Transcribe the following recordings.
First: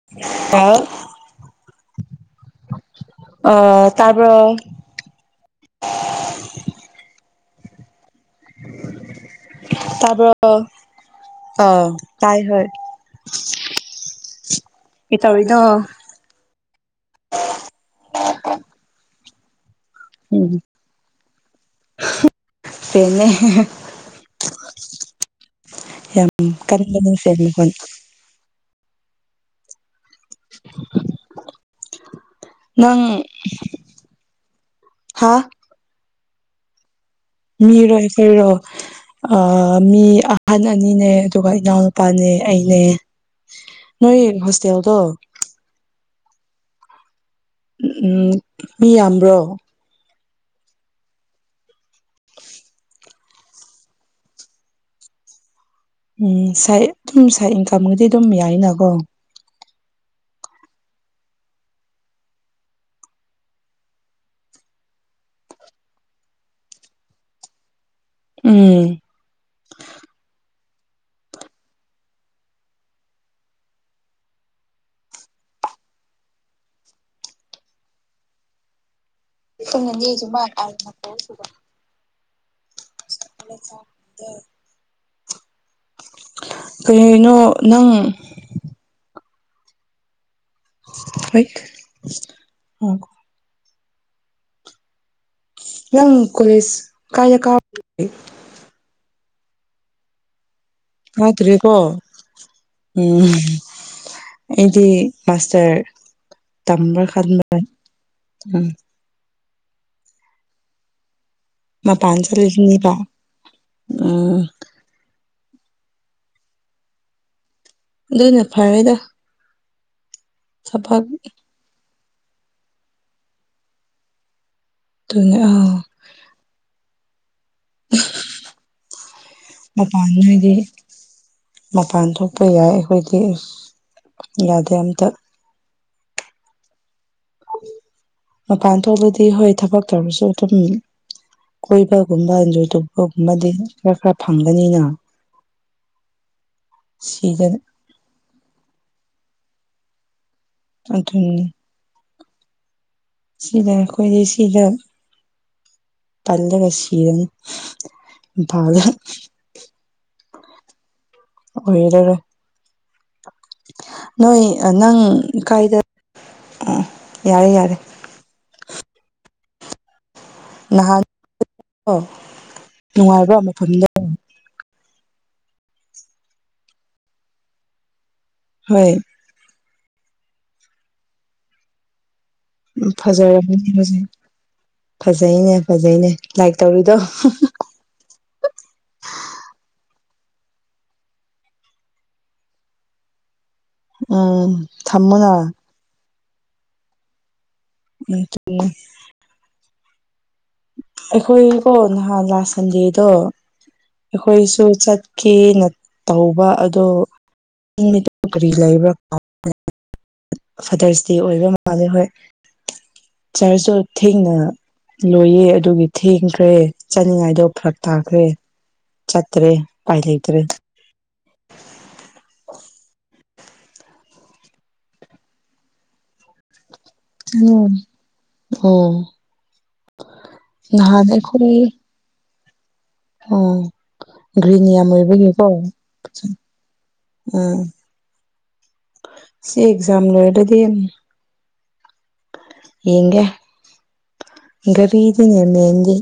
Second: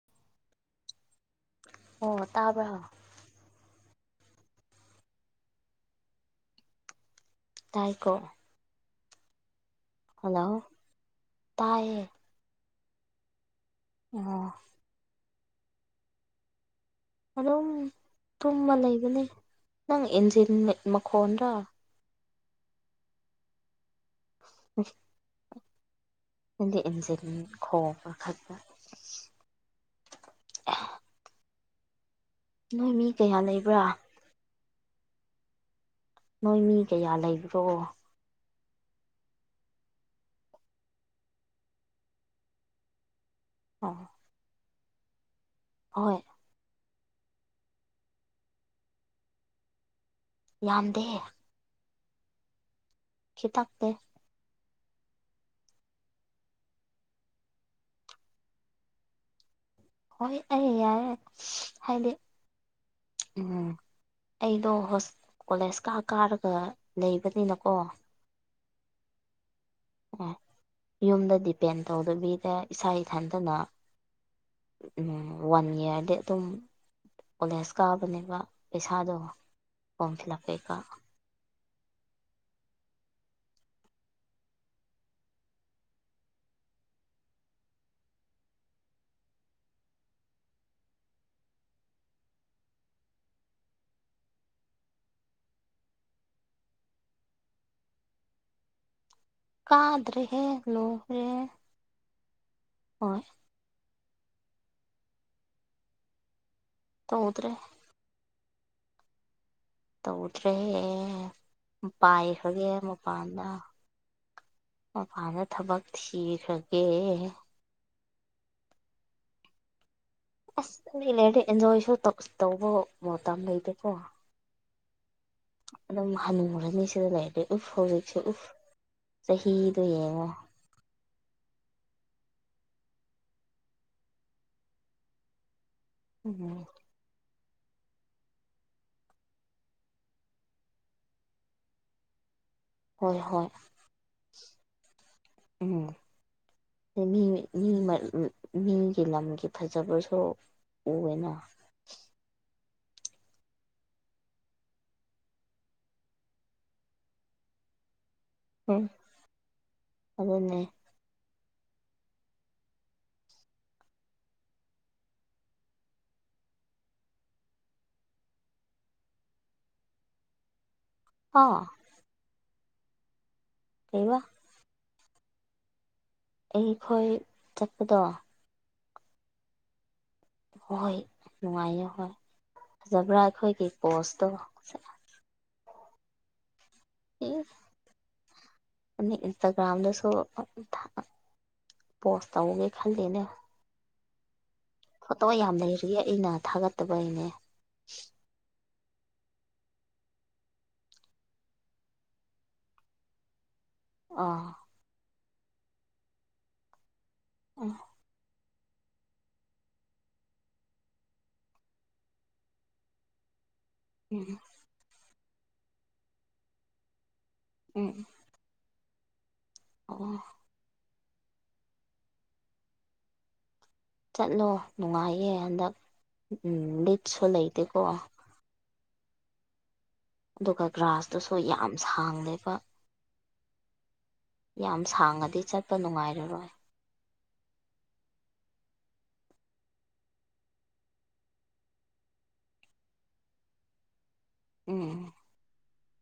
[inaudible] ꯑꯣ ꯇꯥꯕ꯭ꯔꯣ ꯑ ꯇꯥꯕ꯭ꯔꯣ ꯇꯥꯏꯀꯣ ꯇꯥꯕ꯭ꯔꯣ ꯍꯜꯂꯣ ꯑꯣ ꯇꯥꯏꯌꯦ ꯇꯥꯏ ꯍꯣꯏ ꯑꯣ ꯀꯩꯇꯧꯔꯤꯅꯣ ꯑꯗꯨꯝ ꯇꯨꯝꯃ ꯂꯩꯕꯅꯦ ꯅꯪ ꯎꯝ ꯏꯟꯖꯤꯟ ꯃꯈꯣꯟꯗ꯭ꯔꯥ [unintelligible] ꯎ ꯌꯥꯝ ꯀꯟꯕꯅꯦ ꯐꯦꯟ ꯃꯈꯣꯟ [inaudible] [inaudible] ꯅꯣꯏ ꯅꯪ ꯃꯤ ꯀꯌꯥ ꯂꯩꯕ꯭ꯔꯥ ꯍꯥꯥ ꯅꯣꯏ ꯃꯤ ꯀꯌꯥ ꯂꯩꯕ ꯃꯤꯔꯣ ꯑꯩꯈꯣꯔꯡꯏꯔꯣ ꯑ ꯃꯤ ꯑꯍꯟ ꯑꯅꯤꯅꯦ ꯑꯗꯨꯒ ꯏꯅꯥꯎꯅꯨꯄꯥꯅꯦ ꯑꯩꯅꯦ ꯑꯣ ꯅꯣꯏ ꯍꯣꯁꯇꯦꯜ ꯗꯣ ꯍꯣꯏ ꯑ-ꯎꯝ ꯃꯤ ꯌꯥꯝꯕ꯭ꯔꯣ ꯌꯥꯝꯗꯦ ꯈꯤꯇꯥꯛꯇꯦ ꯎꯝ ꯁꯥꯏ ꯑꯗꯨꯝ ꯁꯥꯏ ꯏꯟꯀꯝꯒꯗꯤ ꯑꯗꯨꯝ ꯌꯥꯏꯅꯀꯣ ꯍꯣꯏ ꯑꯩ ꯌꯥꯌꯦ ꯍꯥꯏꯗꯤ ꯎꯝ ꯑꯩꯗꯣ ꯍꯣꯁ-ꯀꯣꯂꯦꯖ ꯀꯥ ꯀꯥꯔꯒ ꯂꯩꯕꯅꯤꯅꯀꯣ ꯎꯝ ꯑꯣ ꯌꯨꯝꯗ ꯗꯤꯄꯦꯟ ꯇꯧꯗꯕꯤꯗ ꯏꯁꯥ ꯏꯊꯟꯇꯅ ꯎꯝ ꯋꯥꯟ ꯌꯥꯔꯗꯤ ꯑꯗꯨꯝ ꯀꯣꯂꯦꯖ ꯀꯥꯕꯅꯦꯕ ꯄꯩꯁꯥꯗꯣ ꯐꯣꯝ ꯐꯤꯜ ꯎꯞ ꯀꯩꯀꯥ [unintelligible] [inaudible] ꯀꯩꯍꯩꯅꯣ ꯅꯪ [unintelligible] ꯌꯪ ꯀꯣꯂꯦꯁ ꯀꯥꯏꯗ꯫ ꯀꯥ [inaudible] ꯑꯣꯏ ꯀꯥꯗ꯭ꯔꯦꯍꯦ ꯂꯣꯍ꯭ꯔꯦ ꯀꯣ ꯎꯝ ꯑꯩꯗꯤ ꯃꯥꯁꯇꯔ ꯇꯝꯕ꯭ꯔ ꯇꯧꯗ꯭ꯔꯦ ꯈꯥꯟꯕꯅꯦ ꯎꯝ ꯇꯧꯗ꯭ꯔꯦ ꯃꯄꯥꯟ ꯄꯥꯏꯈ꯭ꯔꯒꯦ ꯆꯠꯂꯤꯁꯤꯅꯦꯕ ꯃꯄꯥꯟꯗ ꯎꯝ ꯃꯄꯥꯟꯗ ꯊꯕꯛ ꯊꯤꯈ꯭ꯔꯒꯦ ꯑꯗꯨꯅ ꯐꯔꯦꯗ ꯑꯁ ꯊꯕꯛ ꯅꯪꯗꯤ ꯂꯩꯔ ꯑꯦꯟꯖꯣꯏꯁꯨ ꯇꯧꯕ ꯃꯇꯝ ꯂꯩꯇꯦꯀꯣ ꯑꯗꯨꯅꯦ ꯑꯥ ꯑꯗꯨꯝ ꯍꯟꯅꯤꯡꯈꯨꯔꯅꯤ ꯁꯤꯗ ꯂꯩꯔꯗꯤ ꯎꯐ ꯍꯧꯖꯤꯛꯁ ꯎꯐ ꯆꯍꯤꯗꯣ ꯃꯄꯥꯟ ꯌꯦꯡꯉꯣ ꯅꯣꯏꯗꯤ ꯃꯄꯥꯟ ꯊꯣꯛꯄ ꯌꯥꯏ ꯑꯩꯈꯣꯏꯗꯤ ꯑꯁ ꯌꯥꯗꯦ ꯑꯝꯇ ꯎꯝ ꯃꯄꯥꯟ ꯊꯣꯛꯂꯗꯤ ꯍꯣꯏ ꯊꯕꯛ ꯇꯧꯔꯁꯨ ꯑꯗꯨꯝ ꯀꯣꯏꯕꯒꯨꯝꯕ ꯑꯦꯟꯖꯣ ꯍꯣꯏ ꯍꯣꯏ ꯑꯇꯞꯄꯒꯨꯝꯕꯗꯤ ꯈꯔ ꯈꯔ ꯐꯪꯒꯅꯤꯅ ꯎꯝ ꯁꯤꯗ ꯑꯩ ꯃꯤ ꯃꯤꯒꯤ ꯂꯝꯒꯤ ꯐꯖꯕꯁꯨ ꯎꯋꯦꯅ ꯑꯗꯨꯅꯤ ꯁꯤꯗ ꯑꯩꯈꯣꯏꯗꯤ ꯁꯤꯗ ꯇꯂ ꯀꯁꯤꯔꯝ ꯄꯥꯂ ꯎꯝ ꯑꯗꯨꯅꯦ ꯑꯣꯏꯔꯔ ꯅꯣꯏ ꯅꯪ ꯀꯥꯏꯗ ꯎ ꯌꯥꯔꯦ ꯌꯥꯔꯦ ꯅꯍꯥꯟ ꯑꯥ ꯑꯣ ꯅꯨꯡꯉꯥꯏꯕ꯭ꯔꯣ ꯃꯐꯝꯗꯣ ꯀꯩꯕꯥ ꯑꯩꯈꯣꯏ ꯆꯠꯄꯗꯣ ꯍꯣꯏ ꯍꯣꯏ ꯅꯨꯡꯉꯥꯏꯌꯦ ꯍꯣꯏ ꯐꯖꯕ꯭ꯔꯥ ꯐꯖꯔꯝꯃꯅꯤ ꯑꯩꯈꯣꯏꯒꯤ ꯍꯧꯖꯤꯛ ꯄꯣꯁꯇꯣ ꯐꯖꯩꯅꯦ ꯐꯖꯩꯅꯦ ꯂꯥꯏꯛ ꯇꯧꯔꯤꯗꯣ ꯑ ꯏꯟꯁꯇꯒ꯭ꯔꯥꯝꯗꯁꯨ ꯊꯥ ꯄꯣꯁ ꯇꯧꯒꯦ ꯈꯜꯂꯤꯅꯦ ꯎꯝ ꯐꯣꯇꯣ ꯊꯝꯃꯣꯅ ꯌꯥꯝ ꯂꯩꯔꯤꯌꯦ ꯑꯩꯅ ꯊꯥꯒꯠꯇꯕꯩꯅꯦ ꯎ [unintelligible] ꯑꯩꯈꯣꯏꯀꯣ ꯅꯍꯥꯟ ꯂꯥꯁ ꯁꯟꯗꯦꯗꯣ ꯑꯥ ꯑꯩꯈꯣꯏꯁꯨ ꯆꯠ ꯀꯦꯅ ꯇꯧꯕ ꯑꯗꯣ ꯎꯝ ꯂꯩꯕ꯭ꯔꯥ ꯐꯗꯔꯁ ꯗꯦ ꯑꯣꯏꯕ ꯃꯥꯜꯂꯦ ꯍꯣꯏ ꯆꯔꯖꯇꯣ ꯎꯝ ꯊꯦꯡꯅ ꯂꯣꯏꯌꯦ ꯑꯗꯨꯒꯤ ꯊꯦꯡꯈ꯭ꯔꯦ ꯆꯥꯅꯤꯡꯉꯥꯏꯗꯣ ꯈꯔ ꯎꯝ ꯇꯥꯈ꯭ꯔꯦ ꯆꯠꯇ꯭ꯔꯦ ꯎꯄꯥꯏ ꯑꯣ ꯂꯩꯇ꯭ꯔꯦ ꯆꯠꯂꯣ ꯅꯨꯡꯉꯥꯏꯌꯦ ꯍꯟꯗꯛ ꯂꯤꯔꯤꯠꯁꯨ ꯎꯝ ꯂꯩꯇꯦꯀꯣ ꯑꯣ ꯑꯗꯨꯒ ꯅꯍꯥꯟ ꯒ꯭ꯔꯥꯁꯇꯨꯁꯨ ꯑꯩꯈꯣꯏ ꯌꯥꯝ ꯁꯥꯡꯂꯦꯕ ꯑꯣ ꯒ꯭ꯔꯤꯟ ꯌꯥꯝ ꯁꯥꯡꯉꯗꯤ ꯑꯣꯏꯕꯒꯤꯀꯣ ꯎꯝ ꯆꯠꯄ ꯅꯨꯡꯉꯥꯏꯔꯔꯣꯏ ꯁꯤ ꯑꯦꯖꯝ ꯂꯣꯏꯔꯗ ꯌꯦꯒ ꯎꯝ ꯔꯤꯗꯃꯦꯖ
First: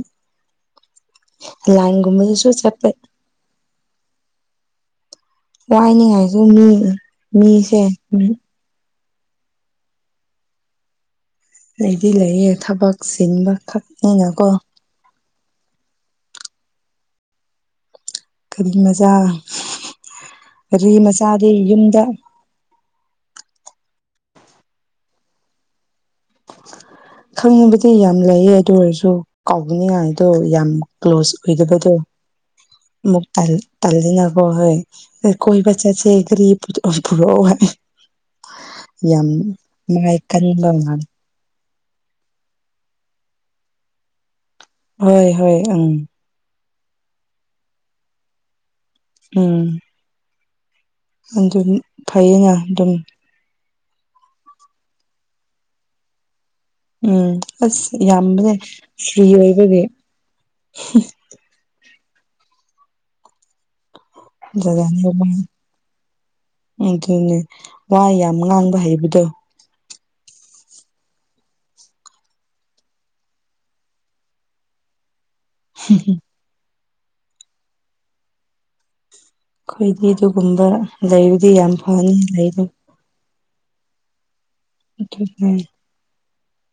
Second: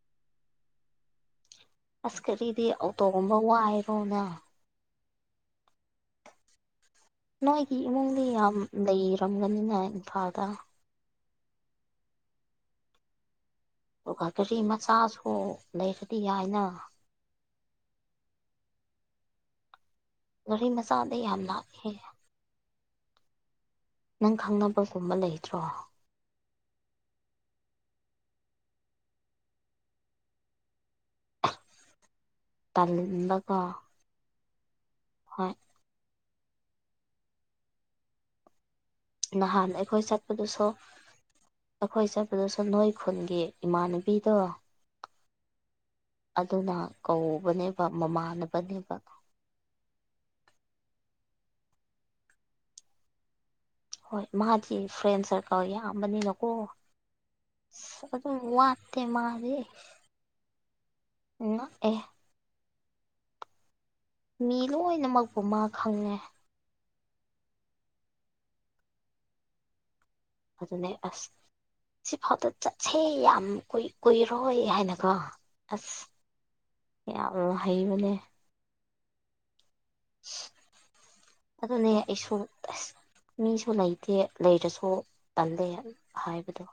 ꯂꯥꯏꯟ ꯒꯨꯝꯕꯁꯤꯁꯨ ꯆꯥꯠ ꯑꯣꯝꯕ ꯋꯥ ꯍꯥꯏꯔꯅ ꯋꯥꯏꯅꯤꯉꯥꯏꯁꯨ ꯃꯤ ꯅꯣꯏꯒꯤ ꯃꯤꯁꯦ ꯏꯃꯨꯡꯗꯤ ꯌꯥꯝ ꯂꯩꯔꯝꯒꯅꯤꯅ ꯏꯝꯐꯥꯜꯗ ꯂꯩꯗꯤ ꯂꯩꯌꯦ ꯊꯕꯛ ꯆꯤꯟꯕ ꯑꯗꯨꯒ ꯈꯛꯅꯤꯅꯀꯣ ꯒꯥꯔꯤ ꯃꯆꯥꯁꯨ ꯂꯩꯔꯗꯤ ꯍꯥꯏꯅ ꯀꯔꯤ ꯃꯆꯥ ꯒꯥꯔꯤ ꯀꯔꯤ ꯌꯥꯝ ꯃꯆꯥꯗꯤ ꯂꯥꯛꯑꯦ ꯌꯨꯝꯗ ꯅꯪ ꯈꯪꯅꯕꯒꯨꯝꯕ ꯂꯩꯇ꯭ꯔꯣ ꯈꯪꯉꯨꯕꯗꯤ ꯌꯥꯝ ꯂꯩꯌꯦ ꯑꯗꯨ ꯑꯣꯏꯔꯁꯨ ꯀꯥꯎꯅꯤꯉꯥꯏꯗꯣ ꯌꯥꯝ ꯀ꯭ꯂꯣꯁ ꯑꯣꯏꯗꯕꯗꯣ ꯑꯃꯨꯛ ꯇꯜꯂꯒ ꯇꯜꯂꯤꯅꯕꯣ ꯍꯣꯏ ꯍꯣꯏ ꯀꯣꯏꯕ ꯆꯁꯦ ꯔꯤ ꯄꯨꯔꯣ ꯍꯥꯏ ꯌꯥꯝ ꯅꯍꯥꯟ ꯑꯩꯈꯣꯏ ꯃꯥꯏꯀꯔ ꯆꯠꯄꯗꯨꯁꯨ ꯑꯩꯈꯣꯏ ꯆꯠꯄꯗꯁꯨ ꯅꯣꯏ ꯈꯨꯟꯒꯤ ꯏꯃꯥꯟꯅꯕꯤꯗꯣ ꯍꯣꯏ ꯍꯣꯏ ꯎꯝ ꯑꯗꯨꯅ ꯀꯧꯕꯅꯦꯕ ꯃꯃꯥꯟꯅꯕꯅꯦꯕ ꯎꯝ ꯑꯗꯨ ꯐꯩꯌꯦꯅ ꯑꯗꯨꯝ ꯍꯣꯏ ꯃꯥꯗꯤ ꯐ꯭ꯔꯦꯟ ꯁꯔꯀꯜ ꯌꯥꯝꯕꯅꯤꯅꯀꯣ ꯎꯝ ꯑꯁ ꯑꯗꯨ ꯑꯗꯨ ꯌꯥꯝꯕꯅꯦ ꯋꯥꯇꯦ ꯐ꯭ꯔꯤ ꯃꯥꯅꯦꯦ ꯑꯣꯏꯕꯒꯤ ꯅꯑ ꯑꯦ ꯃꯤ ꯖꯒꯥꯅꯤ ꯂꯣꯏꯅꯃꯛꯄꯨ ꯃꯥ ꯈꯪꯉꯦ ꯑꯗꯨꯅꯦ ꯋꯥ ꯌꯥꯝ ꯉꯥꯡꯕ ꯍꯩꯕꯗꯣ ꯑꯗꯨꯅꯦ ꯑꯁ ꯁꯤꯐꯥꯎꯗ ꯆꯠꯁꯦ ꯌꯥꯝ ꯀꯨꯏꯔꯣꯏ ꯍꯥꯏꯅꯀꯣ ꯑꯁ ꯌꯥꯝ ꯍꯩꯕꯅꯦ ꯑꯩꯈꯣꯏꯗꯤ ꯑꯗꯨꯒꯨꯝꯕ ꯂꯩꯕꯨꯗꯤ ꯌꯥꯝ ꯑꯗꯨꯅꯦ ꯐꯅꯤ ꯑꯩꯁꯨ ꯂꯩꯗ ꯑꯁ ꯃꯤꯁꯨ ꯂꯩꯇꯦ ꯂꯩꯔꯁꯨ ꯇꯜꯂꯦ ꯑꯩ ꯍꯥꯏꯕꯗꯣ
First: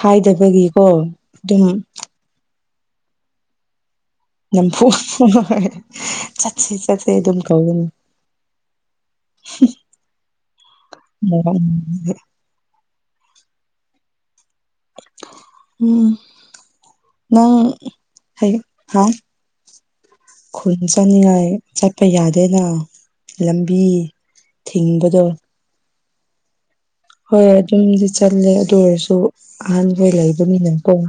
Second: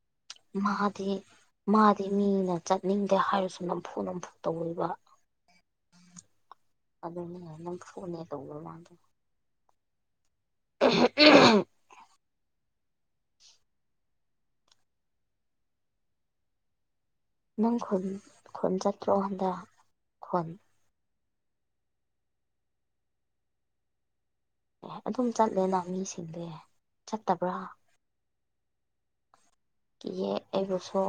ꯍꯥꯏꯗꯕ ꯃꯥꯗꯤ ꯃꯥꯗꯤ ꯃꯤꯅ ꯆꯠꯅꯤꯡꯗꯦ ꯍꯥꯏꯔꯁꯨ ꯅꯝꯐꯨ ꯅꯝꯐꯨ ꯅꯝꯐꯨ ꯇꯧꯋꯦꯕ ꯆꯠꯁꯤ ꯆꯠꯁꯤ ꯑꯗꯨꯝ ꯑꯗꯨꯅꯦ ꯀꯧꯅꯤ ꯅꯝꯐꯨꯅꯦ ꯇꯧꯕ ꯃꯥꯗꯣ ꯑ ꯎꯝ ꯅꯪ ꯈꯨꯟ ꯍꯩ ꯈꯣꯟ ꯍꯥ ꯆꯠꯇ꯭ꯔꯣ ꯍꯟꯗ ꯈꯣꯟ ꯈꯨꯟ ꯆꯠꯅꯤꯡꯉꯥꯏ ꯆꯠꯄ ꯌꯥꯗꯦꯅ ꯂꯝꯕꯤ ꯑꯦ ꯊꯤꯡꯕꯗꯣ ꯑꯗꯨꯝ ꯆꯠꯂꯦꯅ ꯃꯤꯁꯤꯡꯁꯦ ꯍꯣꯏꯣꯏ ꯑꯗꯨꯝꯗꯤ ꯆꯠꯂꯦ ꯑꯗꯨ ꯑꯣꯏꯔꯁꯨ ꯑꯍꯥꯟꯕ ꯑꯣꯏ ꯀꯤꯌꯦ ꯂꯩꯕꯅꯤꯅꯀꯣ ꯑꯩꯕꯨꯁꯨ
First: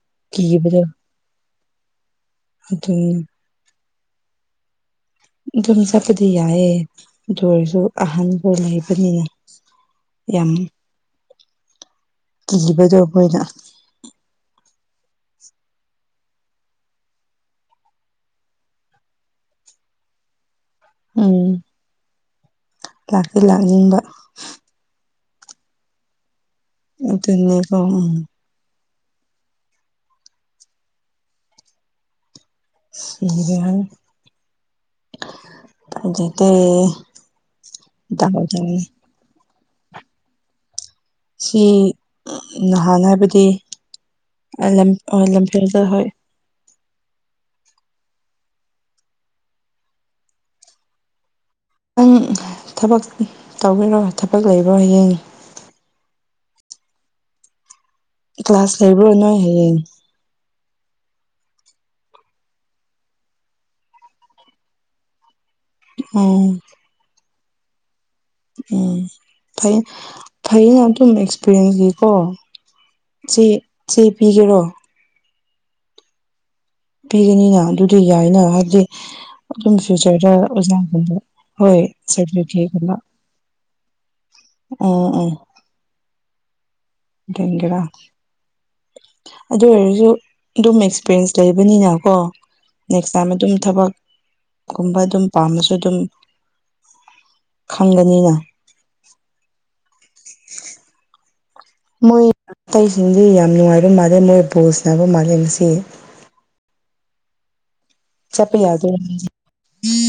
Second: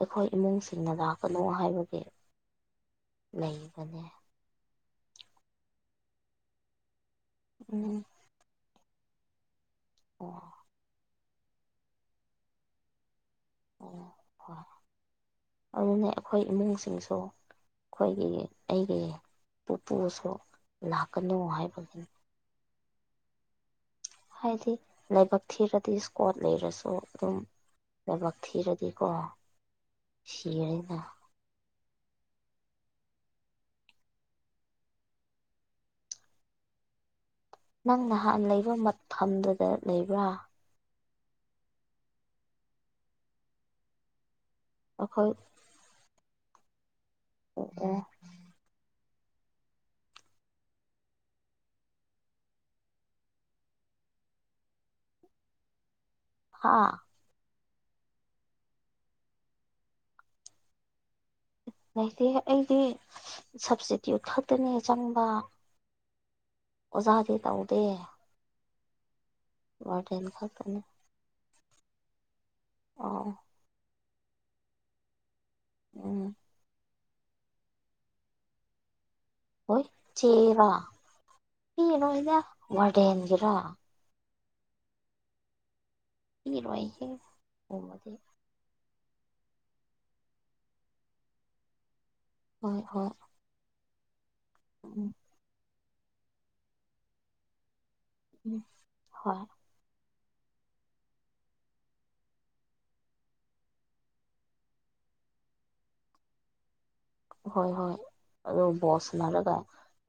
ꯑꯩꯈꯣꯏ ꯀꯤꯕꯗꯣ ꯏꯃꯨꯡꯁꯤꯡꯅ ꯂꯥꯛꯀꯅꯨ ꯍꯥꯏꯕꯒꯤ ꯑꯗꯨ ꯅꯤ ꯑꯗꯨꯝ ꯆꯠꯄꯗꯤ ꯌꯥꯏꯑꯦ ꯑꯗꯨꯔꯁꯨ ꯎꯝ ꯑꯍꯟꯕ ꯂꯩꯕꯅꯤꯅ ꯑꯣ ꯌꯥꯝꯅꯤ ꯀꯤꯕꯗꯣ ꯑꯩꯈꯣꯏꯅ ꯑꯣ ꯍꯣꯏ ꯑꯗꯨꯅ ꯑꯩꯈꯣꯏ ꯏꯃꯨꯡꯁꯤꯡꯁꯨ ꯑꯩꯈꯣꯏꯒꯤ ꯑꯩꯒꯤ ꯄꯨꯄꯨꯁꯨ ꯂꯥꯛꯀꯅꯨ ꯍꯥꯏꯕꯒꯤꯅꯤ ꯂꯥꯛꯄꯤ ꯂꯥꯛꯅꯤꯡꯕ ꯍꯥꯏꯗꯤ ꯂꯥꯏꯕꯛ ꯊꯤꯔꯗꯤ ꯏꯁꯀꯣꯠ ꯂꯩꯔꯁꯨ ꯑꯗꯨꯝ ꯑꯗꯨꯅꯦꯀꯣ ꯎꯝ ꯂꯥꯏꯕꯛ ꯊꯤꯔꯗꯤꯀꯣ ꯁꯤꯔꯅꯤꯗ ꯁꯤ [unintelligible] ꯅꯪ ꯅꯍꯥꯟ ꯂꯩꯕ ꯃꯐꯝꯗꯨꯗ ꯂꯩꯕ꯭ꯔꯥ ꯁꯤ ꯅꯍꯥꯟ ꯍꯥꯏꯕꯗꯤ ꯑꯩꯈꯣꯏ ꯂꯝꯐꯦꯜꯗ ꯍꯣꯏ ꯑꯣ ꯑꯣ ꯈꯤꯇꯪ ꯊꯕꯛ ꯇꯧꯕꯤꯔꯣ ꯊꯕꯛ ꯂꯩꯕ꯭ꯔꯣ ꯍꯌꯦꯡ ꯍꯥꯥ ꯀ꯭ꯂꯥꯁ ꯂꯩꯕ꯭ꯔ ꯅꯣꯏ ꯍꯌꯦꯡ ꯂꯩꯇꯦ ꯑꯩꯗꯤ ꯁꯞꯇꯤꯇ꯭ꯌꯨꯠ ꯈꯛꯇꯅꯦ ꯆꯪꯕ ꯎꯝ ꯑꯣꯖꯥꯗꯤ ꯇꯧꯗꯦ ꯎꯝ ꯐꯩ ꯋꯥꯔꯗꯦꯟ ꯐꯩꯅ ꯈꯛꯇꯅꯤ ꯑꯗꯨꯝ ꯑꯦꯛꯁꯄꯤꯔꯤꯌꯦꯟꯁꯒꯤꯀꯣ ꯑꯣ ꯁꯤ ꯆꯦ ꯄꯤꯒꯦꯔꯣ ꯎꯝ ꯄꯤꯔꯅꯤꯅ ꯑꯗꯨꯗꯤ ꯌꯥꯏꯅ ꯍꯥꯏꯕꯗꯤ ꯑꯗꯨꯝ ꯍꯣꯏ ꯐ꯭ꯌꯨꯆꯔꯗ ꯆꯦꯔꯥ ꯑꯣꯖꯥꯒꯨꯝꯕ ꯄꯤꯔꯣꯏꯗ ꯍꯣꯏꯇꯒꯕ ꯋꯥꯔꯗꯦꯟꯒꯤꯔꯥ ꯑꯣ ꯑ ꯏ ꯂ ꯋꯥꯏꯒ [unintelligible] ꯒꯔꯥ ꯑꯗꯨ ꯑꯣꯏꯔꯁꯨ ꯑꯗꯨꯝ ꯑꯦꯛꯁꯄꯤꯔꯦꯟꯁ ꯂꯩꯕꯅꯤꯅꯀꯣ ꯍꯣꯏ ꯍꯣꯏ ꯅꯦꯛꯁ ꯇꯥꯏꯝ ꯑꯗꯨꯝ ꯊꯕꯛꯀꯨꯝꯕ ꯎꯝ ꯑꯗꯨꯝ ꯄꯥꯝꯃꯦ ꯁꯨ ꯑꯗꯨꯝ ꯈꯪꯒꯅꯤꯅ ꯎꯝ ꯍꯣꯏ ꯃꯣꯏ ꯑꯇꯩꯁꯤꯡꯗꯤ ꯌꯥꯝ ꯅꯨꯡꯉꯥꯏꯕ ꯃꯥꯜꯂꯦ ꯃꯣꯏ ꯕꯣꯁꯅꯕ ꯃꯥꯜꯂꯦ ꯃꯁꯤ ꯍꯣꯏ ꯍꯣꯏ ꯆꯠꯄ ꯑꯗꯣ ꯌꯥꯗꯣꯏꯔ ꯕꯣꯁꯅꯔꯒ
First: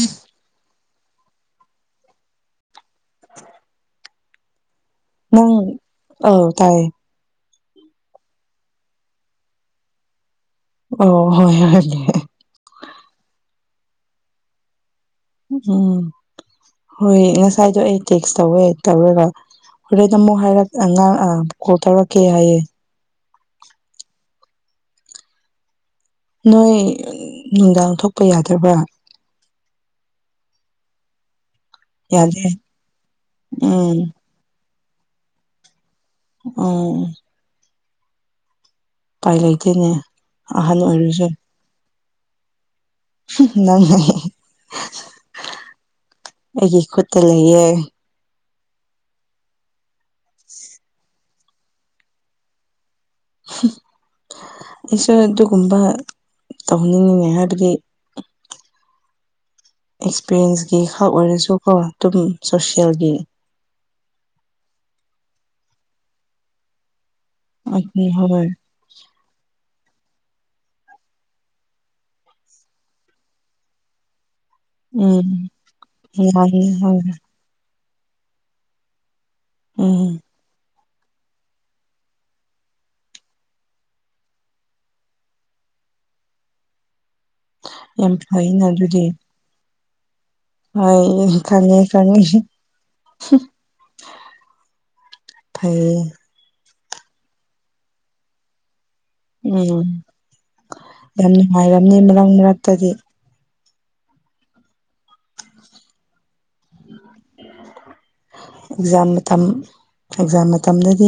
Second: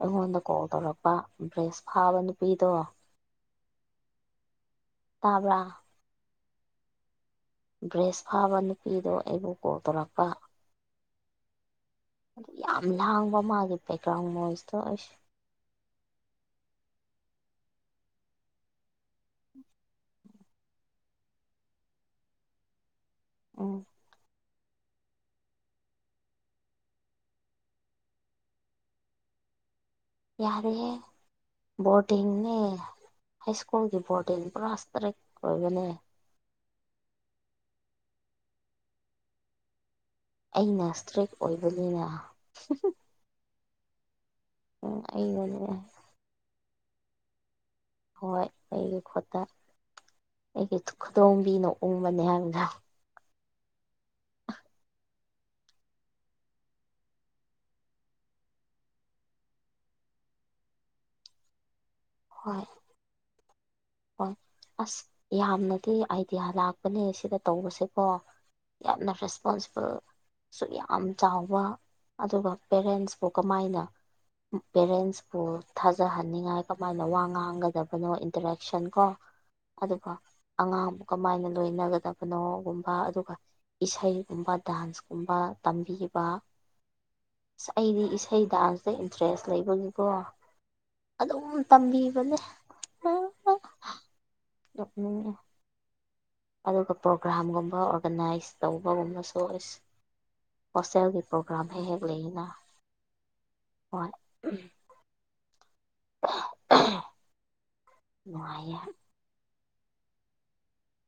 ꯑꯩꯉꯣꯟꯗ ꯀꯣꯜ ꯇꯧꯔꯛꯄ ꯗ꯭ꯔꯦꯁ ꯐꯥꯕ ꯅꯨꯄꯤꯗꯣ ꯅꯪ ꯇꯥꯕ꯭ꯔꯥ ꯑꯧ ꯇꯥꯏꯌꯦ ꯗ꯭ꯔꯦꯁ ꯐꯥꯕ ꯅꯨꯄꯤꯗꯣ ꯑꯩꯕꯨ ꯀꯣꯜ ꯇꯧꯔꯛꯄ [unintelligible] ꯑꯗꯨ ꯌꯥꯝ ꯂꯥꯡꯕ ꯃꯥꯒꯤ ꯕꯦꯛꯒ꯭ꯔꯥꯎꯟ ꯃꯣꯏꯁꯇꯣ ꯑꯩꯁꯦ ꯎꯝ ꯍꯣꯏ ꯉꯁꯥꯏꯗꯣ ꯑꯩ ꯇꯦꯛꯁ ꯇꯧꯋꯦ ꯇꯧꯔꯒ ꯍꯣꯔꯦꯟ ꯅ ꯑꯃꯨꯛ ꯍꯥꯏꯔꯛ ꯑꯥꯡ ꯀꯣꯜ ꯇꯧꯔꯛꯀꯦ ꯍꯥꯏꯌꯦ ꯎꯝ ꯅꯣꯏ ꯅꯨꯡꯗꯥꯡ ꯊꯣꯛꯄ ꯌꯥꯗ꯭ꯔꯕ꯭ꯔꯥ ꯌꯥꯔꯣꯍꯦ ꯌꯥꯗꯦ ꯕꯣꯔꯗꯤꯡꯅꯦ ꯍꯥꯏ ꯎꯝ ꯁ꯭ꯀꯨꯜꯒꯤ ꯕꯣꯔꯗꯤꯡ ꯄꯨꯔꯥꯥꯁ ꯇꯔꯦꯠ ꯑꯣꯏꯕꯅꯦ ꯑꯣ ꯄꯥꯏ ꯂꯩꯥꯇꯦꯅꯦ ꯑꯩꯅ ꯏꯁꯇ꯭ꯔꯤꯛ ꯑꯣꯏꯕꯅꯤꯅ ꯅꯪ ꯎ ꯑꯩꯒꯜ ꯌꯥ ꯑꯩꯒꯤ ꯈꯨꯠꯇ ꯂꯩꯌꯦ ꯍꯣꯏ ꯑꯩꯒꯤ ꯈꯨꯠꯇ ꯑꯩꯒꯤ ꯈꯨꯗꯣꯡꯕꯤꯅ ꯎꯕꯅꯦ ꯍꯥꯏꯕꯗ ꯑꯩꯁꯨ ꯑꯗꯨꯒꯨꯝꯕ ꯇꯧꯅꯤꯡꯉꯉꯦ ꯍꯥꯏꯕꯗꯤ ꯑꯦꯛꯁꯄꯤꯔꯤꯌꯦꯟꯁꯀꯤ ꯈꯛ ꯑꯣꯏꯔꯁꯨꯀꯣ ꯑꯗꯨꯝ ꯍꯣꯏ ꯁꯣꯁꯦꯜꯒꯤ ꯍꯣꯏ ꯑꯁ ꯌꯥꯝꯅꯗꯤ ꯑꯥꯏꯗꯤꯌꯥ ꯂꯥꯛꯄꯅꯦ ꯁꯤꯗ ꯎꯝ ꯇꯧꯕꯁꯦꯀꯣ ꯍꯣꯏ ꯌꯥꯝ ꯅ ꯔꯦꯁꯄꯣꯟꯁꯤꯕꯜ ꯁꯨꯛ ꯌꯥꯝ ꯆꯥꯎꯕ ꯑꯗꯨꯒ ꯄꯦꯔꯦꯟꯁꯄꯨ ꯀꯃꯥꯏꯅ ꯎꯝ ꯄꯦꯔꯦꯟꯁꯄꯨ ꯊꯥꯖꯍꯟꯅꯤꯡꯉꯥꯏ ꯌꯥꯅꯤ ꯀꯃꯥꯏꯅ ꯍꯣꯏ ꯋꯥ ꯉꯥꯡꯒꯗꯕꯅꯣ ꯏꯟꯇꯔꯦꯛ ꯑꯦꯛꯁꯟ ꯀꯣ ꯎꯝ ꯑꯗꯨꯒ ꯑꯉꯥꯡꯕꯨ ꯀꯃꯥꯏꯅ ꯂꯣꯏꯅꯒꯗꯕꯅꯣꯒꯨꯝꯕ ꯑꯗꯨꯒ ꯏꯁꯩꯒꯨꯝꯕ ꯗꯥꯟꯁꯀꯨꯝꯕ ꯇꯝꯕꯤꯕ ꯑꯁ ꯑꯩꯗꯤ ꯌꯥꯝ ꯏꯁꯩ ꯐꯩꯅ ꯗꯥꯟꯁꯇ ꯏꯟꯇꯔꯦꯁ ꯂꯩꯕꯒꯤꯀꯣ ꯍ ꯑꯗꯨꯝ ꯈꯅꯤ ꯈꯅꯤ ꯅꯣꯛꯅꯥꯅꯡꯉꯦ ꯐ ꯐꯩ ꯑꯗꯨꯒ ꯄ꯭ꯔꯣꯒ꯭ꯔꯥꯝꯒꯨꯝꯕ ꯑꯣꯔꯒꯅꯥꯏꯁ ꯇꯧꯕꯒꯨꯝꯕꯁꯨ ꯁ ꯎꯝ ꯍꯣꯁꯇꯦꯜꯒꯤ ꯌꯥꯝ ꯄ꯭ꯔꯣꯒ꯭ꯔꯥꯝ ꯍꯦꯛ ꯅꯨꯡꯉꯥꯏꯔꯝꯅꯤ ꯍꯦꯛ ꯃꯔꯛ ꯂꯩꯅ ꯃꯔꯛꯇꯗꯤ ꯍꯣꯏ [unintelligible] ꯅꯨꯡꯉꯥꯏꯌꯦ ꯑꯦꯛꯖꯥꯝ ꯃꯇꯝ ꯑꯦꯛꯖꯥꯝ ꯃꯇꯝꯗꯗꯤ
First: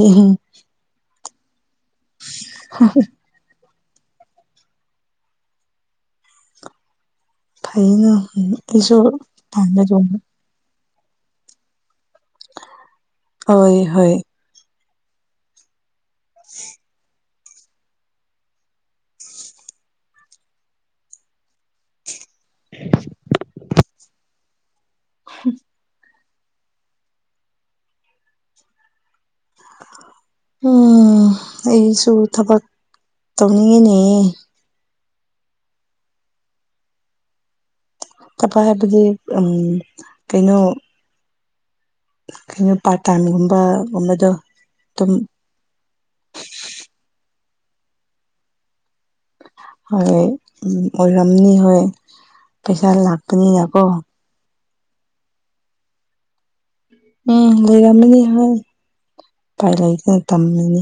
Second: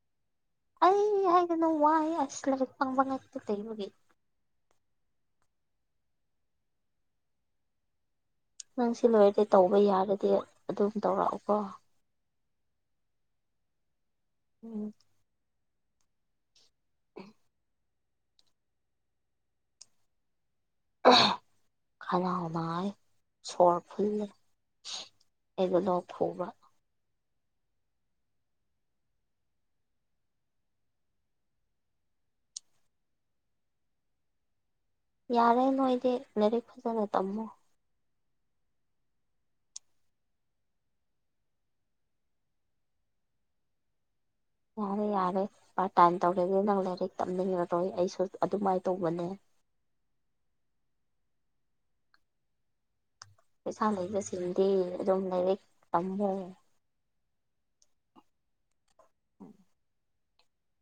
ꯑꯩ ꯍꯥꯏꯗꯤꯅ ꯋꯥꯏ ꯑꯁ ꯂꯩꯔ ꯐꯪꯕ ꯉꯛꯇ ꯇꯩꯕꯒꯤ ꯐꯥꯏꯅꯨ ꯅꯪꯁꯤ ꯂꯣꯏꯔꯗꯤ ꯇꯧꯕ ꯌꯥꯔꯗꯤ ꯑꯗꯨꯝ ꯇꯧꯔꯛꯎꯀꯣ ꯍꯣꯏ ꯍꯣꯏ ꯎꯝ [unintelligible] ꯀꯥꯏ ꯁꯣꯔ ꯐ ꯑꯦꯒꯂꯞ ꯍꯣꯡꯕ ꯎꯝ ꯑꯩꯁꯨ ꯊꯕꯛ ꯇꯧꯅꯤꯡꯉꯤꯅꯦ ꯌꯥꯔꯦ ꯅꯣꯏꯗꯤ ꯂꯥꯏꯔꯤꯛ ꯐꯖꯅ ꯇꯝꯃꯣ ꯆꯄ ꯍꯥꯏꯕꯗꯤ ꯀꯩꯅꯣ ꯀꯩꯅꯣ ꯄꯥꯔꯠ ꯇꯥꯏꯝꯒꯨꯝꯕ ꯒꯨꯝꯕꯗꯣ ꯌꯥꯔꯦ ꯌꯥꯔꯦ ꯄꯥꯔꯠ ꯇꯥꯏꯝ ꯇꯧꯔꯦꯒ ꯅꯪ ꯂꯥꯏꯔꯤꯛ ꯇꯝꯅꯤꯡꯉꯔꯣꯏ ꯑꯩꯁꯨ ꯑꯗꯨꯃꯥꯏꯅ ꯇꯧꯕꯅꯦ ꯍꯣꯏ ꯎ ꯑꯣꯏꯔꯝꯅꯤ ꯍꯣꯏ ꯄꯩꯁꯥ ꯂꯥꯛ ꯄꯩꯁꯥ ꯂꯩꯕꯁꯤꯡꯗꯤ ꯑꯗꯨꯝ ꯂꯩꯔ ꯇꯝꯃꯦ ꯎꯝ ꯂꯩꯔꯝꯃꯤꯅꯤ ꯍꯥꯏ ꯄꯥꯏ ꯂꯩꯥꯛꯒ ꯇꯝꯃꯤꯅꯤ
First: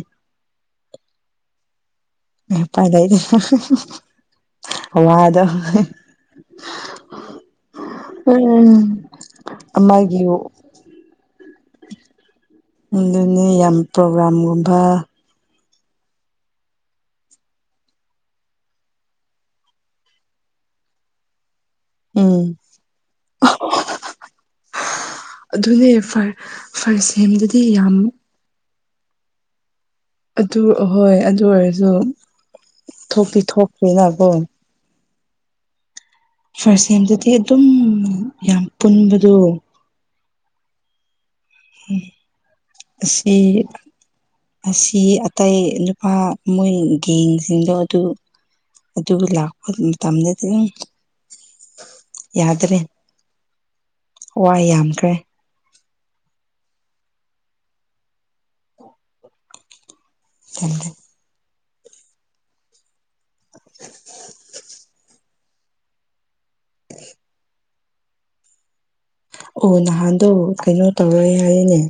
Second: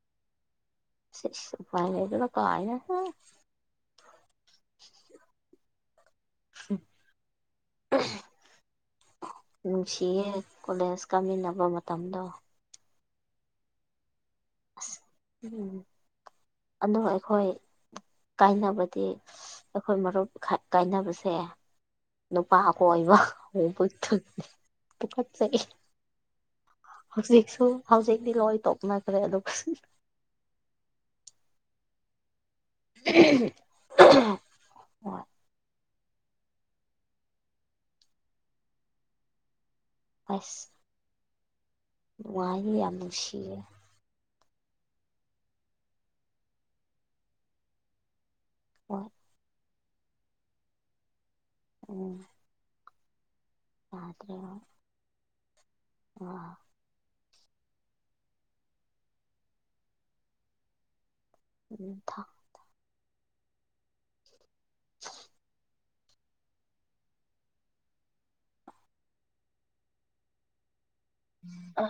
[unintelligible] ꯄꯥꯏꯗꯔꯤ ꯋꯥꯗ ꯎꯝ ꯅꯨꯡꯁꯤꯌꯦ ꯑꯃꯒꯤꯌꯨ ꯀꯣꯂꯦꯖ ꯀꯥꯃꯤꯟꯅꯕ ꯃꯇꯝꯗ ꯑꯗꯨꯅꯤ ꯌꯥꯝ ꯄ꯭ꯔꯣꯒ꯭ꯔꯥꯝꯒꯨꯝꯕ ꯑꯁ ꯎꯝ ꯑꯗꯣ ꯑꯩꯈꯣꯏ ꯀꯥꯏꯅꯕꯗꯤ ꯑꯩꯈꯣꯏ ꯃꯔꯨꯞ ꯀꯥꯏꯅꯕꯁꯦ ꯎꯝ ꯅꯨꯄꯥ ꯀ ꯑꯣꯏꯕꯊꯦ ꯄꯨꯈꯠꯆꯔꯤꯦ ꯑꯗꯨꯅꯦ ꯐꯔ ꯐꯥꯔꯁ ꯁꯦꯝꯗꯗꯤ ꯍꯧꯖꯤꯛꯁꯨ ꯌꯥꯝ ꯍꯧꯖꯤꯛꯇꯤ ꯂꯣꯏ ꯇꯣꯛ ꯃꯥ꯭ꯔꯦ ꯑꯗꯨ ꯑꯗꯨ ꯍꯣꯏ ꯑꯗꯨ ꯑꯣꯏꯔꯁꯨ ꯊꯣꯛꯇꯤ ꯊꯣꯛꯈ꯭ꯔꯦꯅꯀꯣ ꯍ ꯐꯥꯔꯁ ꯑꯦꯝꯗꯗꯤ ꯑꯗꯨꯝ ꯌꯥꯝ ꯄꯨꯟꯕꯗꯣ ꯑꯁ ꯅꯨꯡꯉꯥꯏꯌꯦ ꯌꯥꯝ ꯅꯨꯡꯁꯤꯌꯦ ꯁꯤꯠ ꯑꯁꯤ ꯑꯇꯩ ꯅꯨꯄꯥ ꯃꯣꯏ ꯒꯦꯡꯁꯤꯡꯗꯣ ꯑꯗꯨ ꯍꯣꯏ ꯑꯗꯨ ꯂꯥꯛ ꯇꯝꯦꯗꯤ ꯎꯝ ꯌꯥꯗ꯭ꯔꯦ ꯋꯥꯏ ꯌꯥꯝꯈ꯭ꯔꯦ ꯑꯥ [inaudible] [unintelligible] ꯎ ꯊ [inaudible] [inaudible] ꯑꯣ ꯅꯍꯥꯟꯗꯣ ꯀꯩꯅꯣ ꯇꯧꯔꯦ ꯍꯥꯏꯔꯤꯅꯦ